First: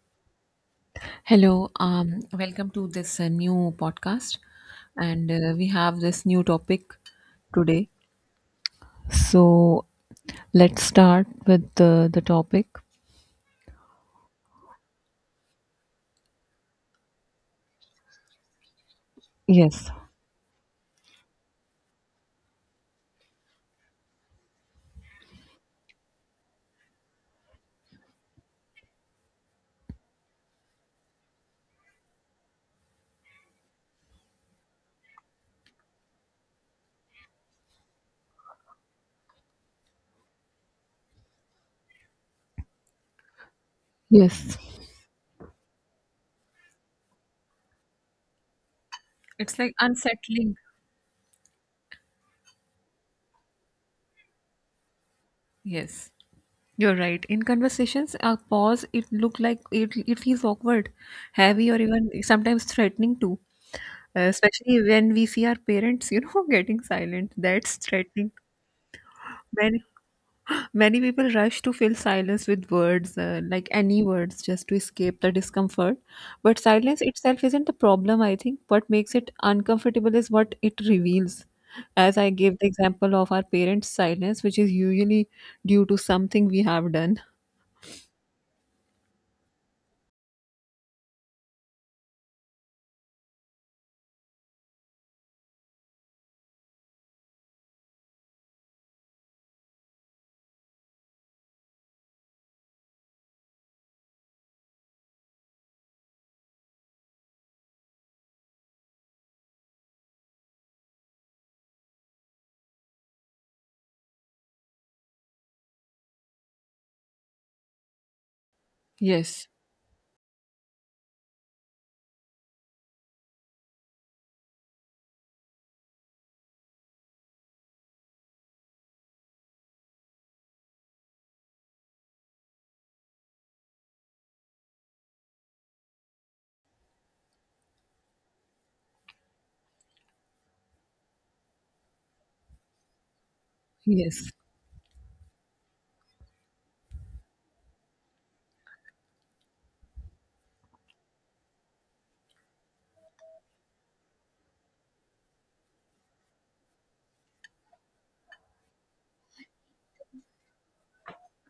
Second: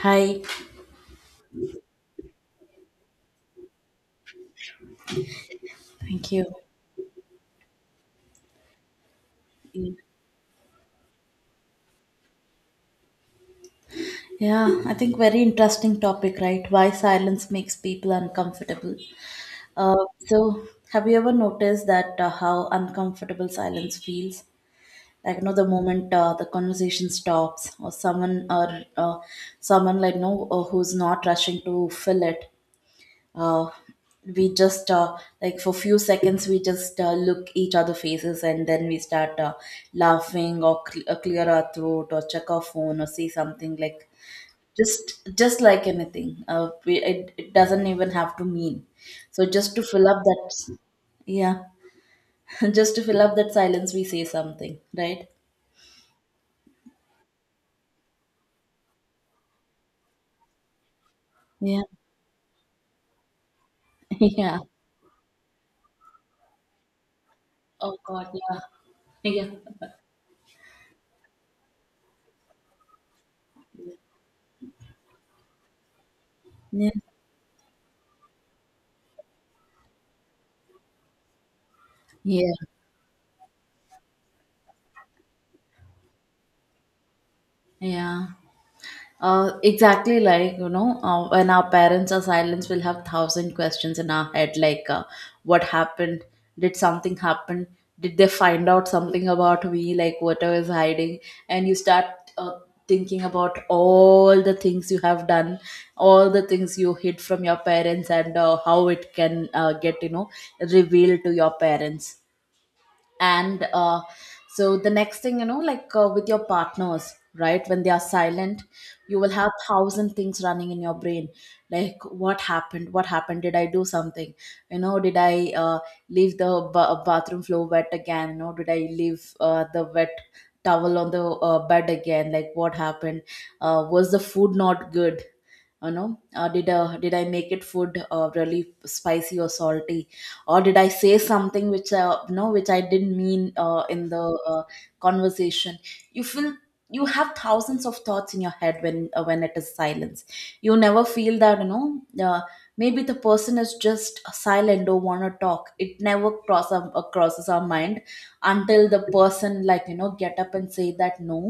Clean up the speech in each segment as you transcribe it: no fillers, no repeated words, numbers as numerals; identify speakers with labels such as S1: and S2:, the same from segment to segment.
S1: Hi,
S2: Hello, welcome to this new podcast, and we have this
S1: thank
S2: new
S1: you.
S2: topic today. So let's start with the topic.
S1: Yeah, I think very interesting topic, right? Why silence makes people uncomfortable.
S2: Yes,
S1: Uh, so, have you ever noticed that how uncomfortable silence feels? The moment the conversation stops, or someone, who's not rushing to fill it. uh, we just like, for few seconds we just look each other faces, and then we start laughing, or clear our throat, or check our phone, or say something like
S2: yes,
S1: just like anything, it doesn't even have to mean, so
S2: it's like
S1: just to fill up
S2: unsettling.
S1: that yeah just to fill up that silence we say something, right?
S2: Yes, you're right. In conversations, a pause it look like it feels awkward, heavy, or
S1: Yeah.
S2: even sometimes threatening too.
S1: Yeah.
S2: Especially when we see our parents, getting silent. That's
S1: Oh god,
S2: threatening.
S1: yeah.
S2: When
S1: Yeah.
S2: Many people rush to fill silence with words, like any words, just to escape the discomfort. But
S1: Yeah.
S2: silence itself isn't the problem, I think. What makes it uncomfortable is what it reveals. As I
S1: Yeah,
S2: gave the example of our parents' silence, which is usually due to something we have done.
S1: yeah. Exactly, when our parents are silent we'll have thousand questions in our head, like, what happened, did something happen, did they find out something about me, like what I was hiding. And you start uh, thinking about all the things you have done, all the things you hid from your parents, and how it can get, revealed to your parents. And uh, so the next thing you know, with your partners, right, when they are silent you will
S2: Yes,
S1: have thousand things running in your brain, like what happened, what happened, did I do something? Did I leave the bathroom floor wet again? Did I leave the wet towel on the bed again? Like what happened? Was the food not good? Did did I make it food really spicy or salty, or did I say something which you know which I didn't mean, in the
S2: yes.
S1: uh, conversation? You feel you have thousands of thoughts in your head when it is silence. You never feel that, uh, maybe the person is just silent, don't want to talk. It never crosses our mind until the person, get up and say that, no,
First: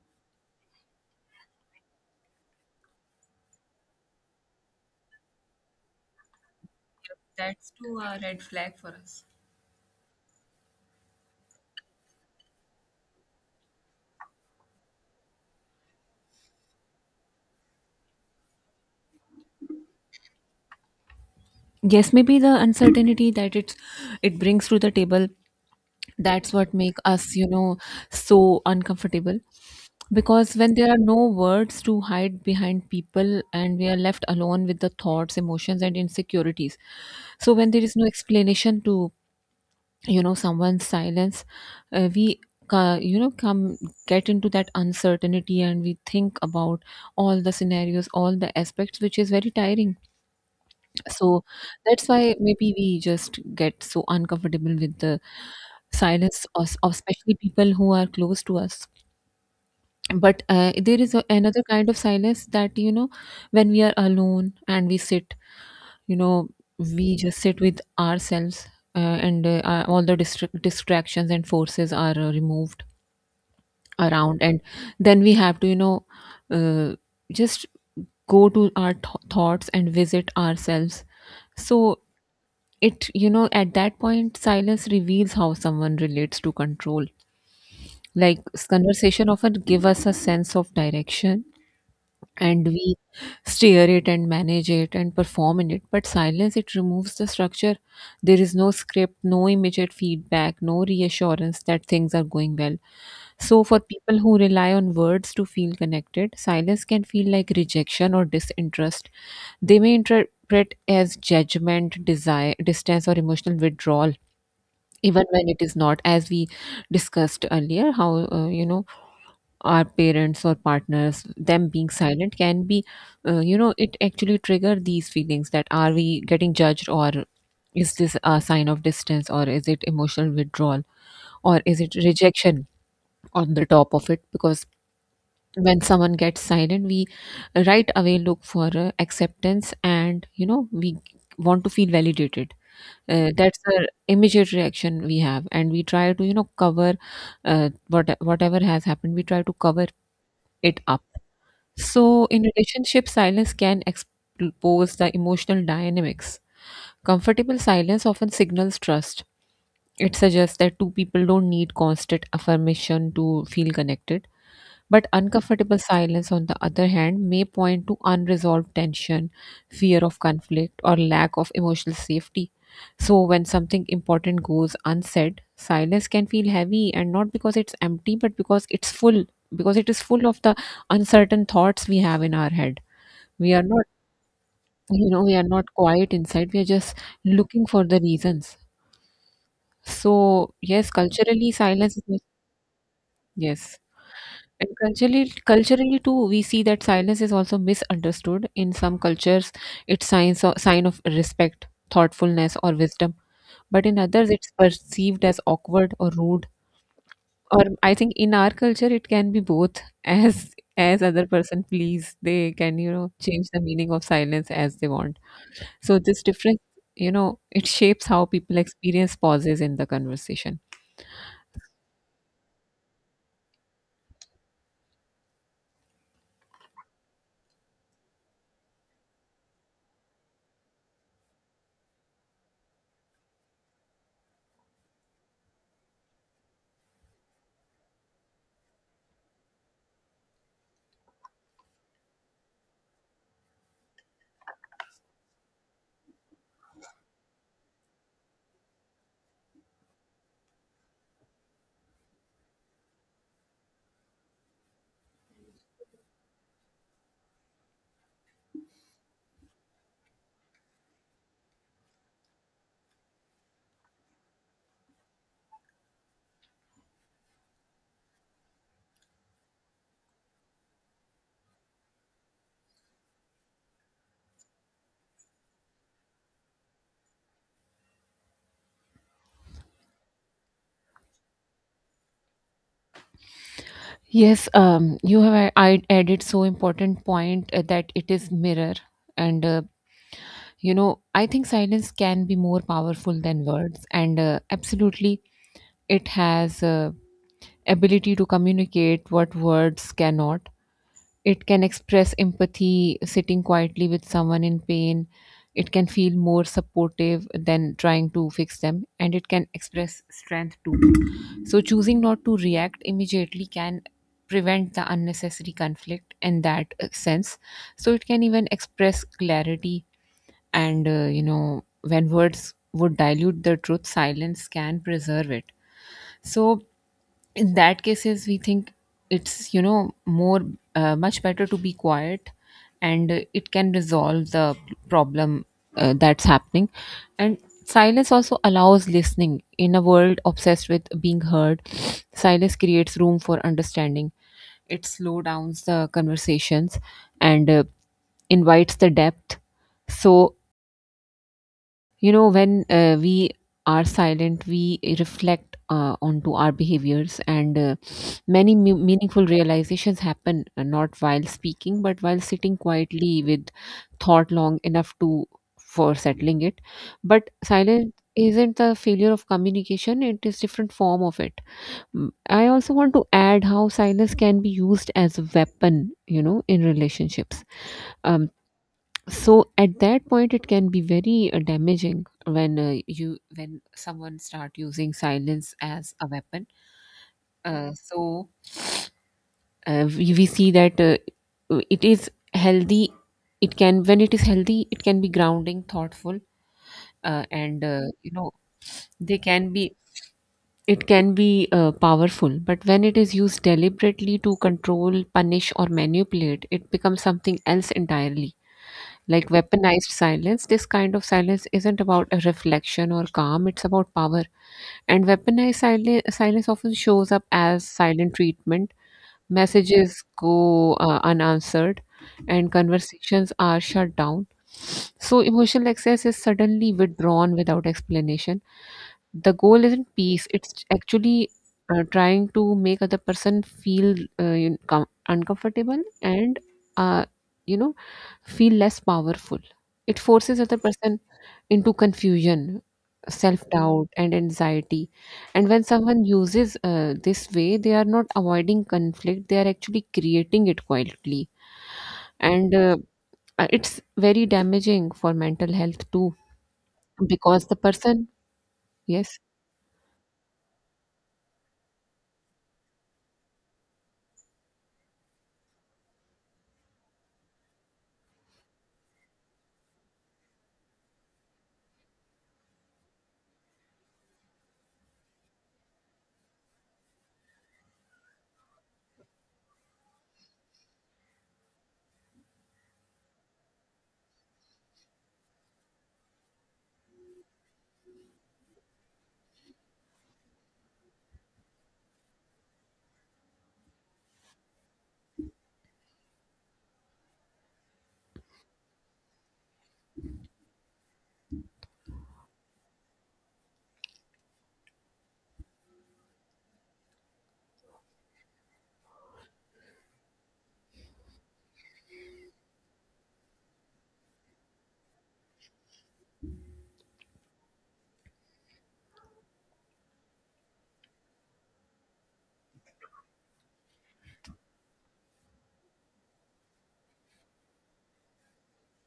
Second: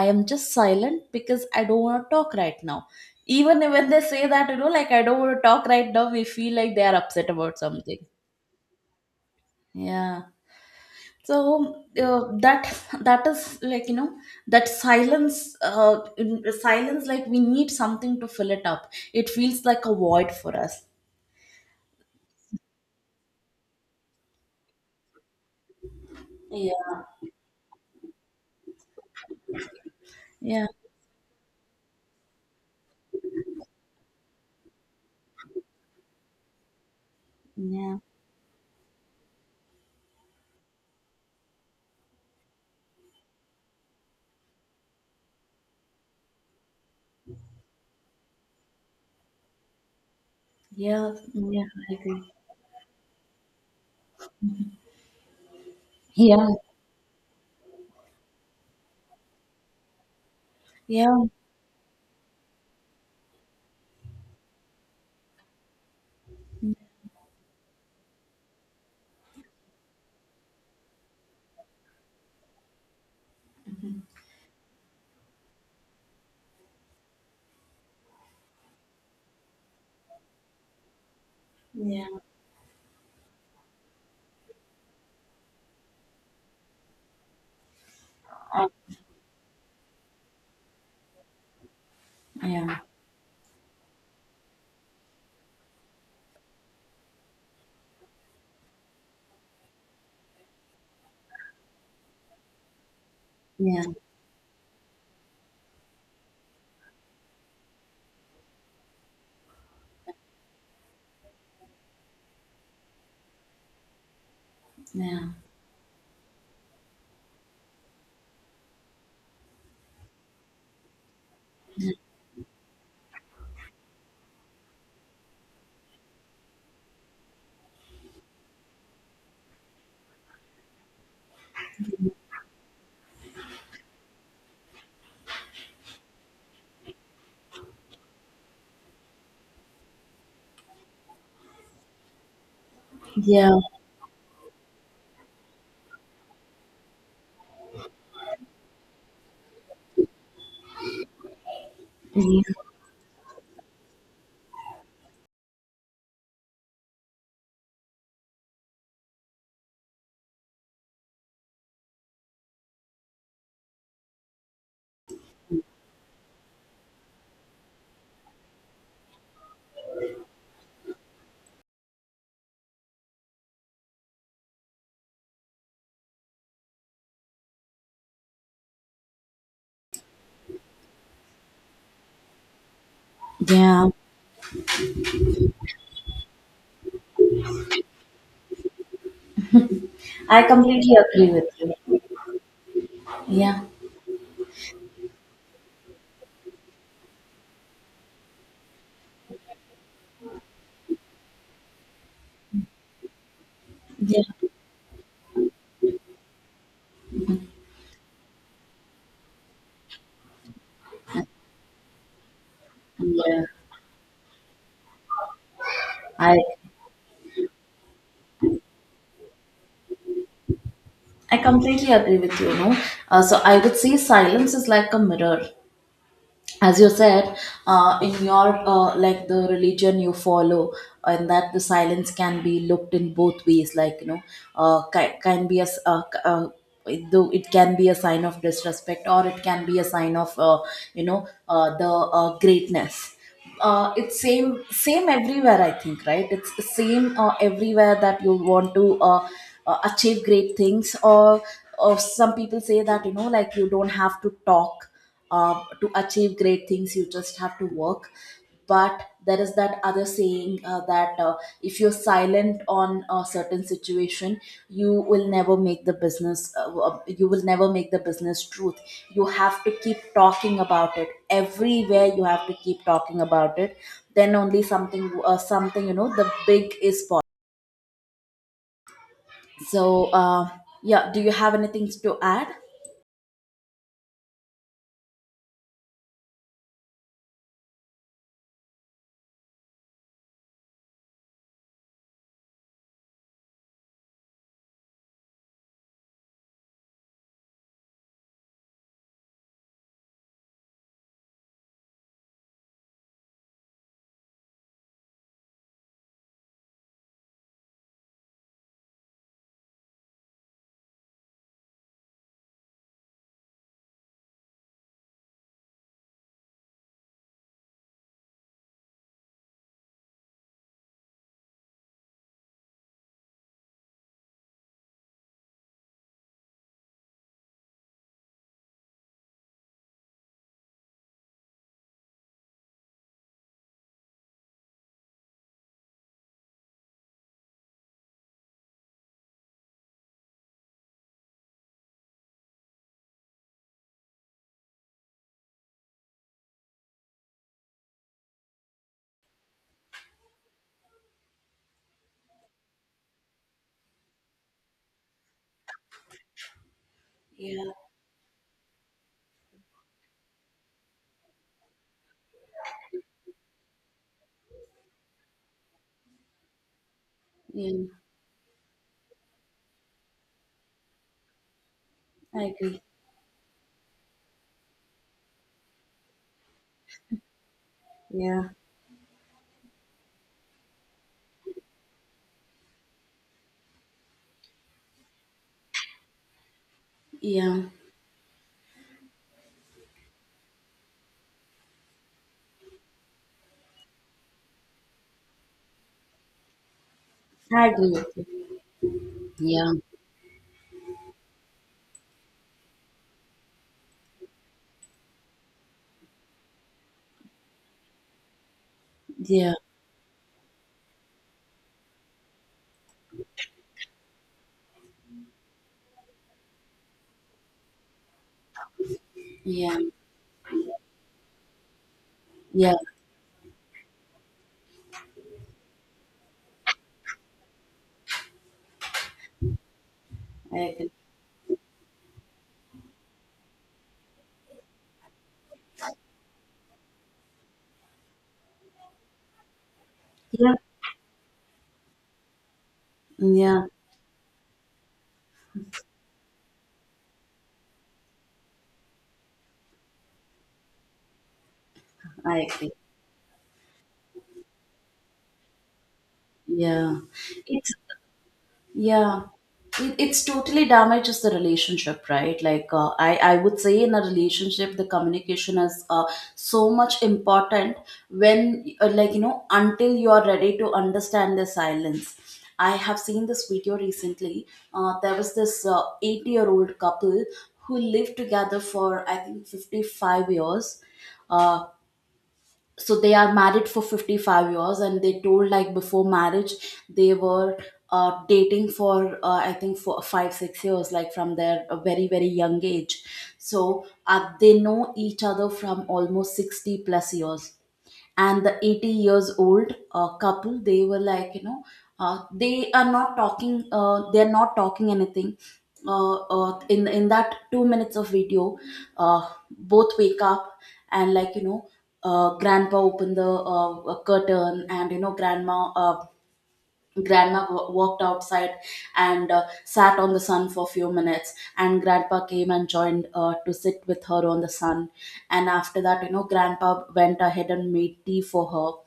S1: I am just silent because I don't want to talk right now. Even when they say that, like, I don't want to talk right now, we feel like they are upset about
S2: That's
S1: something.
S2: too a red flag for us.
S1: Yeah. So uh, that that is, that silence, silence, like, we need something to fill it up. It feels like a void for us.
S2: Yes, maybe the uncertainty that it brings to the table, that's what make
S1: Yeah.
S2: us so uncomfortable, because
S1: Yeah.
S2: when there are no words to hide behind people, and we are left alone with the thoughts, emotions, and insecurities. So when there is
S1: Yeah.
S2: no explanation to someone's silence, we come get into that uncertainty, and we think about all the scenarios, all the aspects, which is very tiring.
S1: Yeah.
S2: So
S1: Yeah. I
S2: that's
S1: agree.
S2: why maybe we just get so uncomfortable with the
S1: Yeah.
S2: silence of especially people who are close to us. But there
S1: Yeah.
S2: is another kind of silence that when we are alone and we sit, you know we just sit with ourselves. And all the distractions and forces are removed around. And then we have to uh, just go to our thoughts and visit ourselves. So
S1: Yeah.
S2: it, at that point silence reveals how someone relates to control. Like,
S1: Uh,
S2: conversation often give us a sense of direction, and
S1: yeah.
S2: we steer it and manage it and perform in it, but silence it removes the structure. There is no script, no immediate feedback, no reassurance that things are going well. So for
S1: Yeah.
S2: people who rely on words to feel connected, silence can feel like rejection or disinterest. They may interpret as judgment, desire, distance, or emotional withdrawal, even
S1: Yeah.
S2: when it is not. As we discussed earlier, how uh, you know our parents or partners them being silent can be, it actually trigger these feelings that are we getting judged, or is this a sign of distance, or is it emotional withdrawal, or is it rejection. On the top of it, because when someone gets silent we right away look for acceptance, and we want to feel validated.
S1: Yeah.
S2: That's the immediate reaction we have, and we try to, cover whatever has happened. We try to cover it up. So, in relationship, silence can expose the emotional dynamics. Comfortable silence often signals trust. It suggests that two people don't need constant affirmation to feel connected. But uncomfortable silence, on the other hand, may point to unresolved tension, fear of conflict, or lack of emotional safety. So, when something important goes unsaid, silence can feel heavy, and not because it's empty, but because it's full, because it is full of the uncertain thoughts we have in our head. We are not,
S1: Yeah.
S2: we are not quiet inside, we are just looking for the reasons.
S1: I
S2: So, yes,
S1: completely agree with
S2: culturally, silence
S1: you.
S2: is,
S1: Yeah.
S2: yes. And culturally too, we see that silence is also misunderstood. In some cultures, it's sign of respect, thoughtfulness, or wisdom. But in
S1: Yeah.
S2: others, it's perceived as awkward or rude. Or I think in our culture, it can be both. As other person please, they can
S1: Yeah.
S2: change the meaning of silence as they want. So this
S1: I
S2: difference, it shapes how people experience pauses in the conversation.
S1: I completely agree with you. No, so I would say silence is like a mirror. As you said, in your, like, the religion you follow, and that the silence can be looked in both ways, can be a though it can be a sign of disrespect, or it can be a sign of, the greatness. It's same everywhere I think, right? It's the same everywhere, that you want to achieve great things, or some people say that, like, you don't have to talk to achieve great things, you just have to work. But there is that other saying, that if you're silent on a certain situation, you will never make the business, you will never make the business truth. You have to keep talking about it everywhere, you have to keep talking about it. Then only something, something, the big is possible. So, yeah, do you have anything to add?
S2: Yes, I added so important point, that it is mirror, and I think silence can be more powerful than words, and absolutely it has ability to communicate what words cannot. It can express empathy, sitting quietly with someone in pain. It can feel more supportive than trying to fix them, and it can express strength too. So, choosing not to react immediately can prevent the unnecessary conflict in that sense. So, it can even express clarity, and when words would dilute the truth, silence can preserve it. So, in that cases we think it's more much better to be quiet, and it can resolve the problem that's happening. And silence also allows listening. In a world obsessed with being heard, silence creates room for understanding. It slows down the conversations and invites the depth. So when we are silent, we reflect onto our behaviors, and
S1: Yeah,
S2: many meaningful realizations happen, not while speaking, but while sitting quietly with thought long enough to for settling it. But
S1: yeah.
S2: silence isn't the failure of communication; it is different form of it. Mm,
S1: I
S2: I also
S1: agree.
S2: want to add how silence can be used as a weapon, in relationships. Um,
S1: Yeah,
S2: so at that point, it can be very damaging when you when someone start using silence as a weapon.
S1: yeah.
S2: Uh, so we see that it is healthy. It can When it is healthy, it can be grounding, thoughtful, uh, and
S1: I
S2: uh,
S1: agree
S2: you
S1: with you.
S2: know they can
S1: Yeah,
S2: be it can be powerful, but when it is used deliberately to control, punish, or manipulate, it becomes something else entirely, like
S1: yeah,
S2: weaponized silence. This kind of silence isn't about a reflection or calm, it's about power. And weaponized silence often shows up as silent treatment.
S1: yeah,
S2: Messages go unanswered, and
S1: yeah.
S2: conversations are shut down. So emotional excess is suddenly withdrawn without explanation. The goal isn't peace,
S1: I
S2: it's
S1: agree.
S2: actually trying to make other person feel uncomfortable, and uh, you know feel less powerful. It forces
S1: Yeah,
S2: other person into confusion, self
S1: yeah,
S2: doubt, and anxiety. And when someone uses this way, they are not avoiding conflict, they are actually creating it quietly.
S1: I
S2: And
S1: agree.
S2: uh, uh, it's very damaging for mental health too,
S1: Yeah,
S2: because the
S1: it's
S2: person. Yes.
S1: Yeah, it's totally damages the relationship, right? Like, I would say in a relationship, the communication is, so much important, when, like you know, until you are ready to understand the silence. I have seen this video recently. There was this 8-year-old couple who lived together for, I think, 55 years. Uh, so they are married for 55 years, and they told, like, before marriage they were, dating for, I think, for 5-6 years, like, from their, very very young age. So, they know each other from almost 60 plus years, and the 80 years old couple, they were, they are not talking, they are not talking anything, in that 2 minutes of video. uh, Both wake up, and grandpa open the curtain. And grandma, walked outside, and sat on the sun for a few minutes, and grandpa came and joined, to sit with her on the sun. And after that, grandpa went ahead and made tea for her.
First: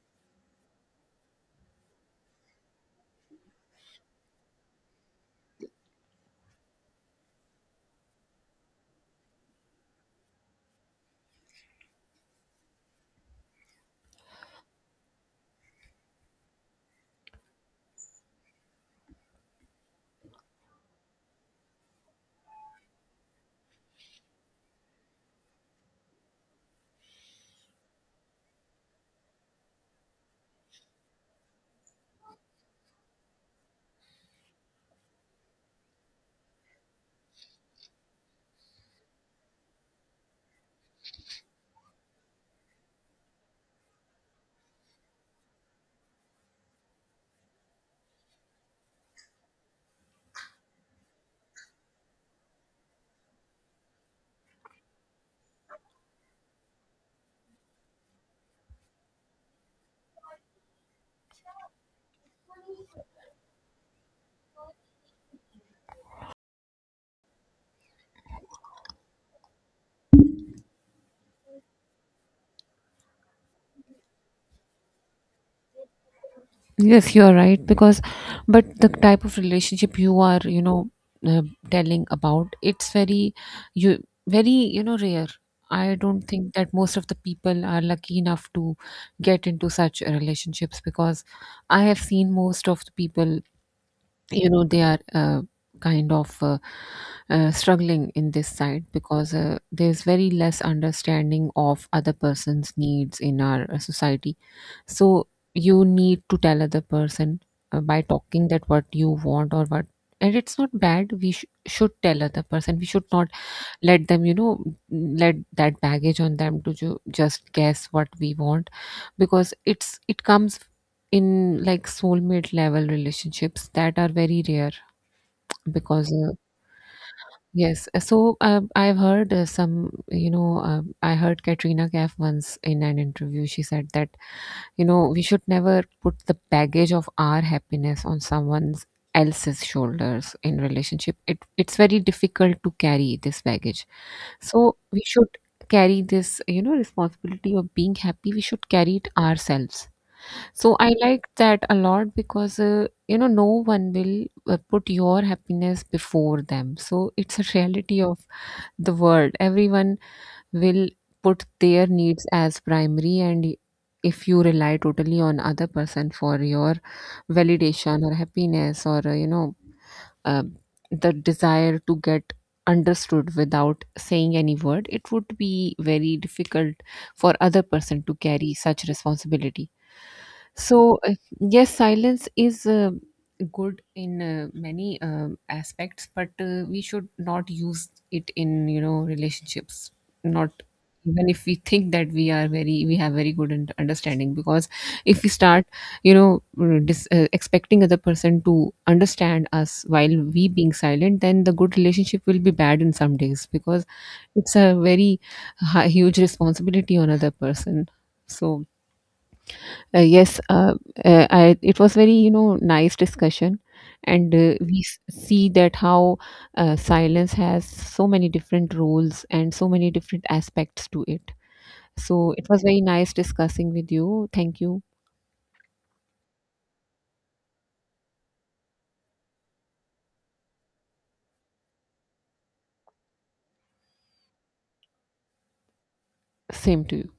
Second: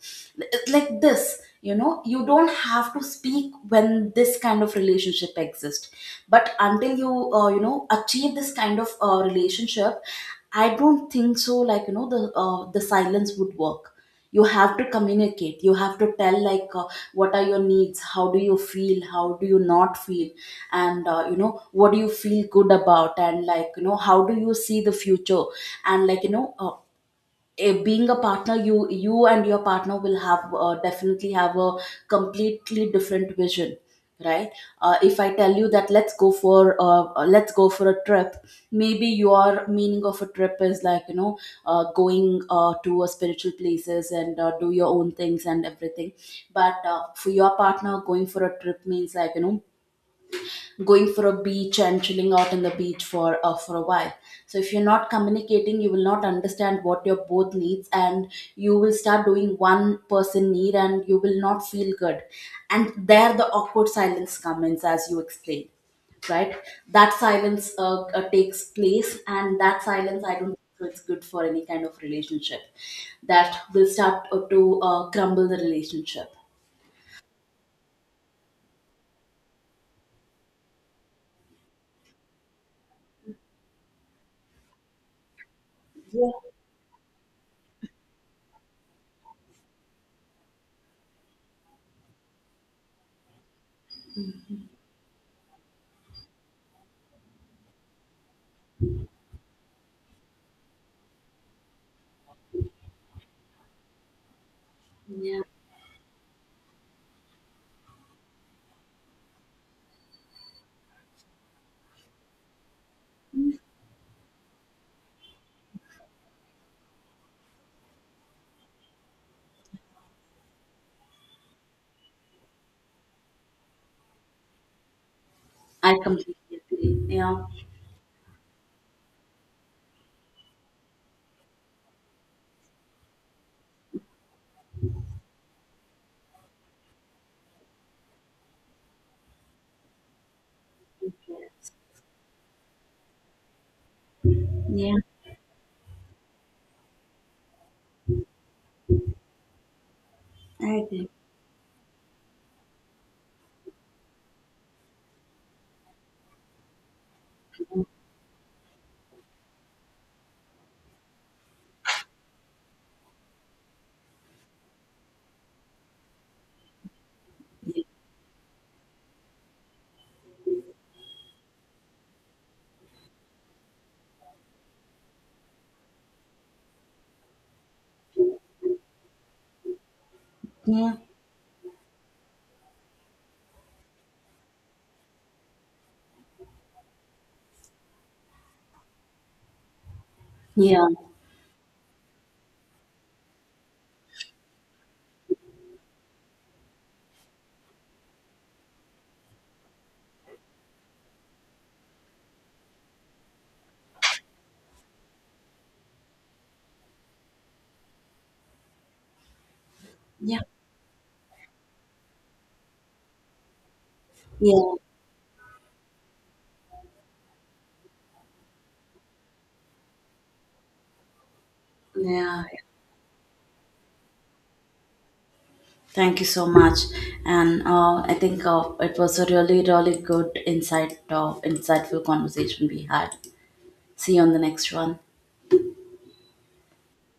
S1: It's like this, you don't have to speak when this kind of relationship exists. But until you you know achieve this kind of relationship, I don't think so, the silence would work. You have to communicate, you have to tell, like, what are your needs, how do you feel, how do you not feel, and what do you feel good about, and how do you see the future. And being a partner, you and your partner will have, definitely have a completely different vision, right? If I tell you that, let's go for, let's go for a trip. Maybe your meaning of a trip is, going, to a spiritual places, and, do your own things and everything. But, for your partner, going for a trip means, going for a beach and chilling out on the beach for a while. So if you're not communicating, you will not understand what your both needs, and you will start doing one person need, and you will not feel good. And there the awkward silence comes, as you explained, right? That silence, takes place, and that silence, I don't think so it's good for any kind of relationship. That will start, to crumble the relationship.
S2: Yes, you're right. But the type of relationship you are, uh, telling about, it's very, you very, rare. I don't think that most of the people are lucky enough to get into such relationships, because I have seen most of the people, they are kind of struggling in this side, because there's very less understanding of other person's needs in our society. So
S1: Yeah.
S2: you need to tell other person by talking that what you want or what. And it's not bad, we should tell other person, we should not let them, let that baggage on them to just guess what we want, because it comes in like soulmate level relationships that are very rare,
S1: I
S2: because
S1: completely agree, yeah.
S2: yes. I've heard some you know I heard Katrina Kaif once in an interview she said that you know, we should never put the baggage of our happiness on someone else's shoulders in
S1: Yeah.
S2: relationship. It's very difficult to carry this baggage. So
S1: Yeah.
S2: we should carry this, responsibility of being happy. We should carry it ourselves.
S1: I
S2: So I
S1: agree.
S2: like that a lot because no one will put your happiness before them. So it's a reality of the world. Everyone will put their needs as primary, and if you rely totally on other person for your validation or happiness or um, the desire to get understood without saying any word, it would be very difficult for other person to carry such responsibility.
S1: Yeah.
S2: So yes, silence is good in many aspects, but we should not use it in relationships, not
S1: Yeah.
S2: even if we think that we have very good understanding, because if we start expecting other person to understand us while we being silent, then the good relationship will be bad in some days, because it's a very huge responsibility on other person. So
S1: Yeah.
S2: yes. It was very nice discussion, and
S1: Yeah.
S2: we see that how silence has so many different roles and so many different aspects to it. So
S1: Yeah.
S2: it was very nice discussing with you. Thank you.
S1: Thank you so much. And I think, it was a really, really good insightful conversation we had. See you on the next one.
S2: Same to you.